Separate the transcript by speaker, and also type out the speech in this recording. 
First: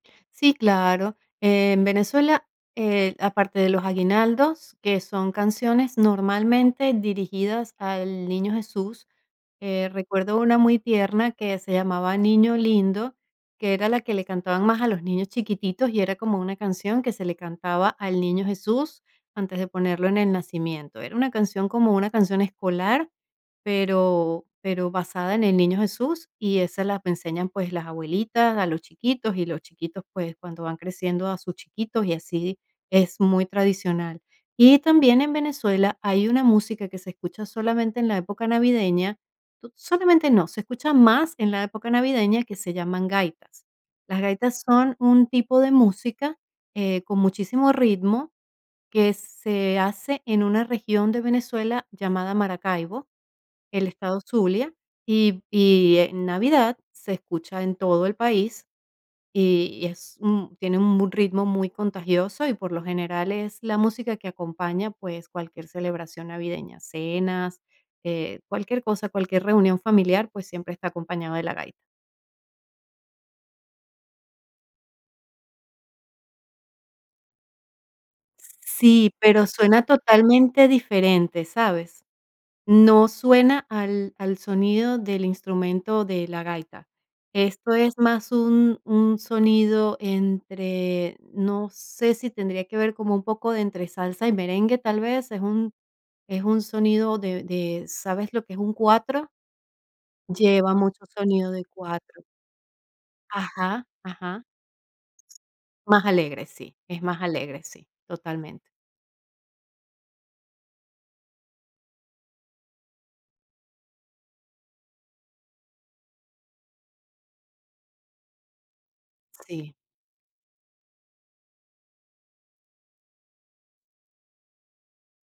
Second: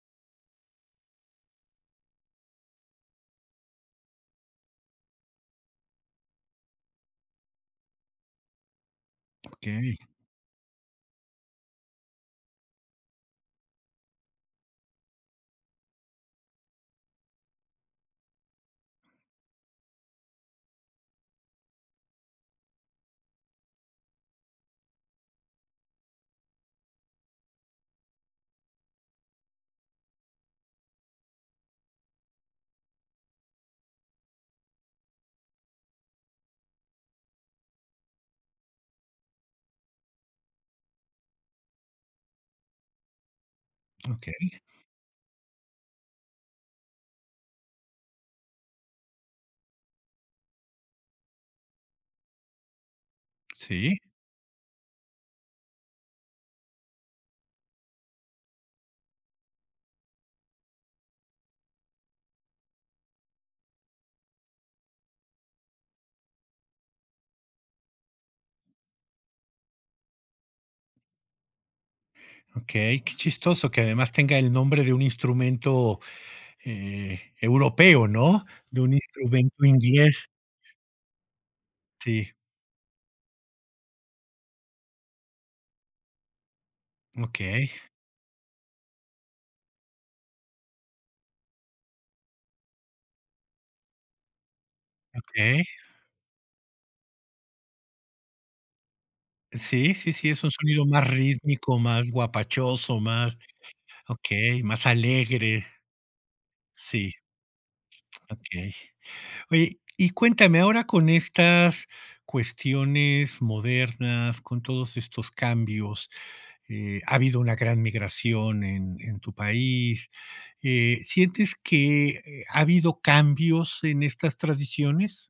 Speaker 1: Sí, claro. En Venezuela, eh, aparte de los aguinaldos, que son canciones, normalmente, dirigidas al niño Jesús, eh,
Speaker 2: Okey.
Speaker 1: recuerdo una muy tierna, que se llamaba Niño Lindo, que era la que le cantaban más a los niños chiquititos y era como una canción que se le cantaba al niño Jesús, antes de ponerlo en el nacimiento. Era una canción, como una canción escolar, pero pero basada en el niño Jesús y esa la enseñan, pues, las abuelitas a los chiquitos y los chiquitos, pues, cuando van creciendo a sus chiquitos y así, es muy tradicional. Y también en Venezuela hay una música que se escucha solamente en la época navideña solamente no, se escucha más en la época navideña, que se llaman gaitas. Las
Speaker 2: Okey.
Speaker 1: gaitas son un tipo de música, eh, con muchísimo ritmo, que se hace en una región de Venezuela llamada Maracaibo, el
Speaker 2: Sí.
Speaker 1: estado Zulia, y y en Navidad se escucha en todo el país, y y es un tiene un m ritmo muy contagioso y, por lo general, es la música que acompaña, pues, cualquier celebración navideña, cenas, eh, cualquier cosa, cualquier reunión familiar, pues, siempre está acompañado de la gaita.
Speaker 2: Okey, qué chistoso que además tenga el nombre de un instrumento, eh, europeo, ¿no?,
Speaker 1: S
Speaker 2: de un
Speaker 1: Sí, pero
Speaker 2: instrumento
Speaker 1: suena
Speaker 2: inglés.
Speaker 1: totalmente diferente, ¿sabes?
Speaker 2: Sí.
Speaker 1: No suena al al sonido del instrumento de la gaita. Esto
Speaker 2: Okey.
Speaker 1: es más un un sonido entre no sé si tendría que ver como un poco de entre salsa y merengue, tal vez, es
Speaker 2: Okey.
Speaker 1: un es un sonido de de ¿Sabes lo que es un Cuatro?
Speaker 2: Sí, sí, sí, es un
Speaker 1: Lleva
Speaker 2: sonido
Speaker 1: mucho
Speaker 2: más
Speaker 1: sonido de
Speaker 2: rítmico, más
Speaker 1: Cuatro.
Speaker 2: guapachoso, más
Speaker 1: Ajá. Ajá.
Speaker 2: Okey. Más alegre.
Speaker 1: Más alegre, sí. Es
Speaker 2: Sí.
Speaker 1: más alegre, sí. Totalmente.
Speaker 2: Okey. Oye, y cuéntame, ahora con estas cuestiones modernas, con todos estos cambios, eh, ha habido una gran migración en en tu
Speaker 1: Sí.
Speaker 2: país, eh, ¿sientes que ha habido cambios en estas tradiciones?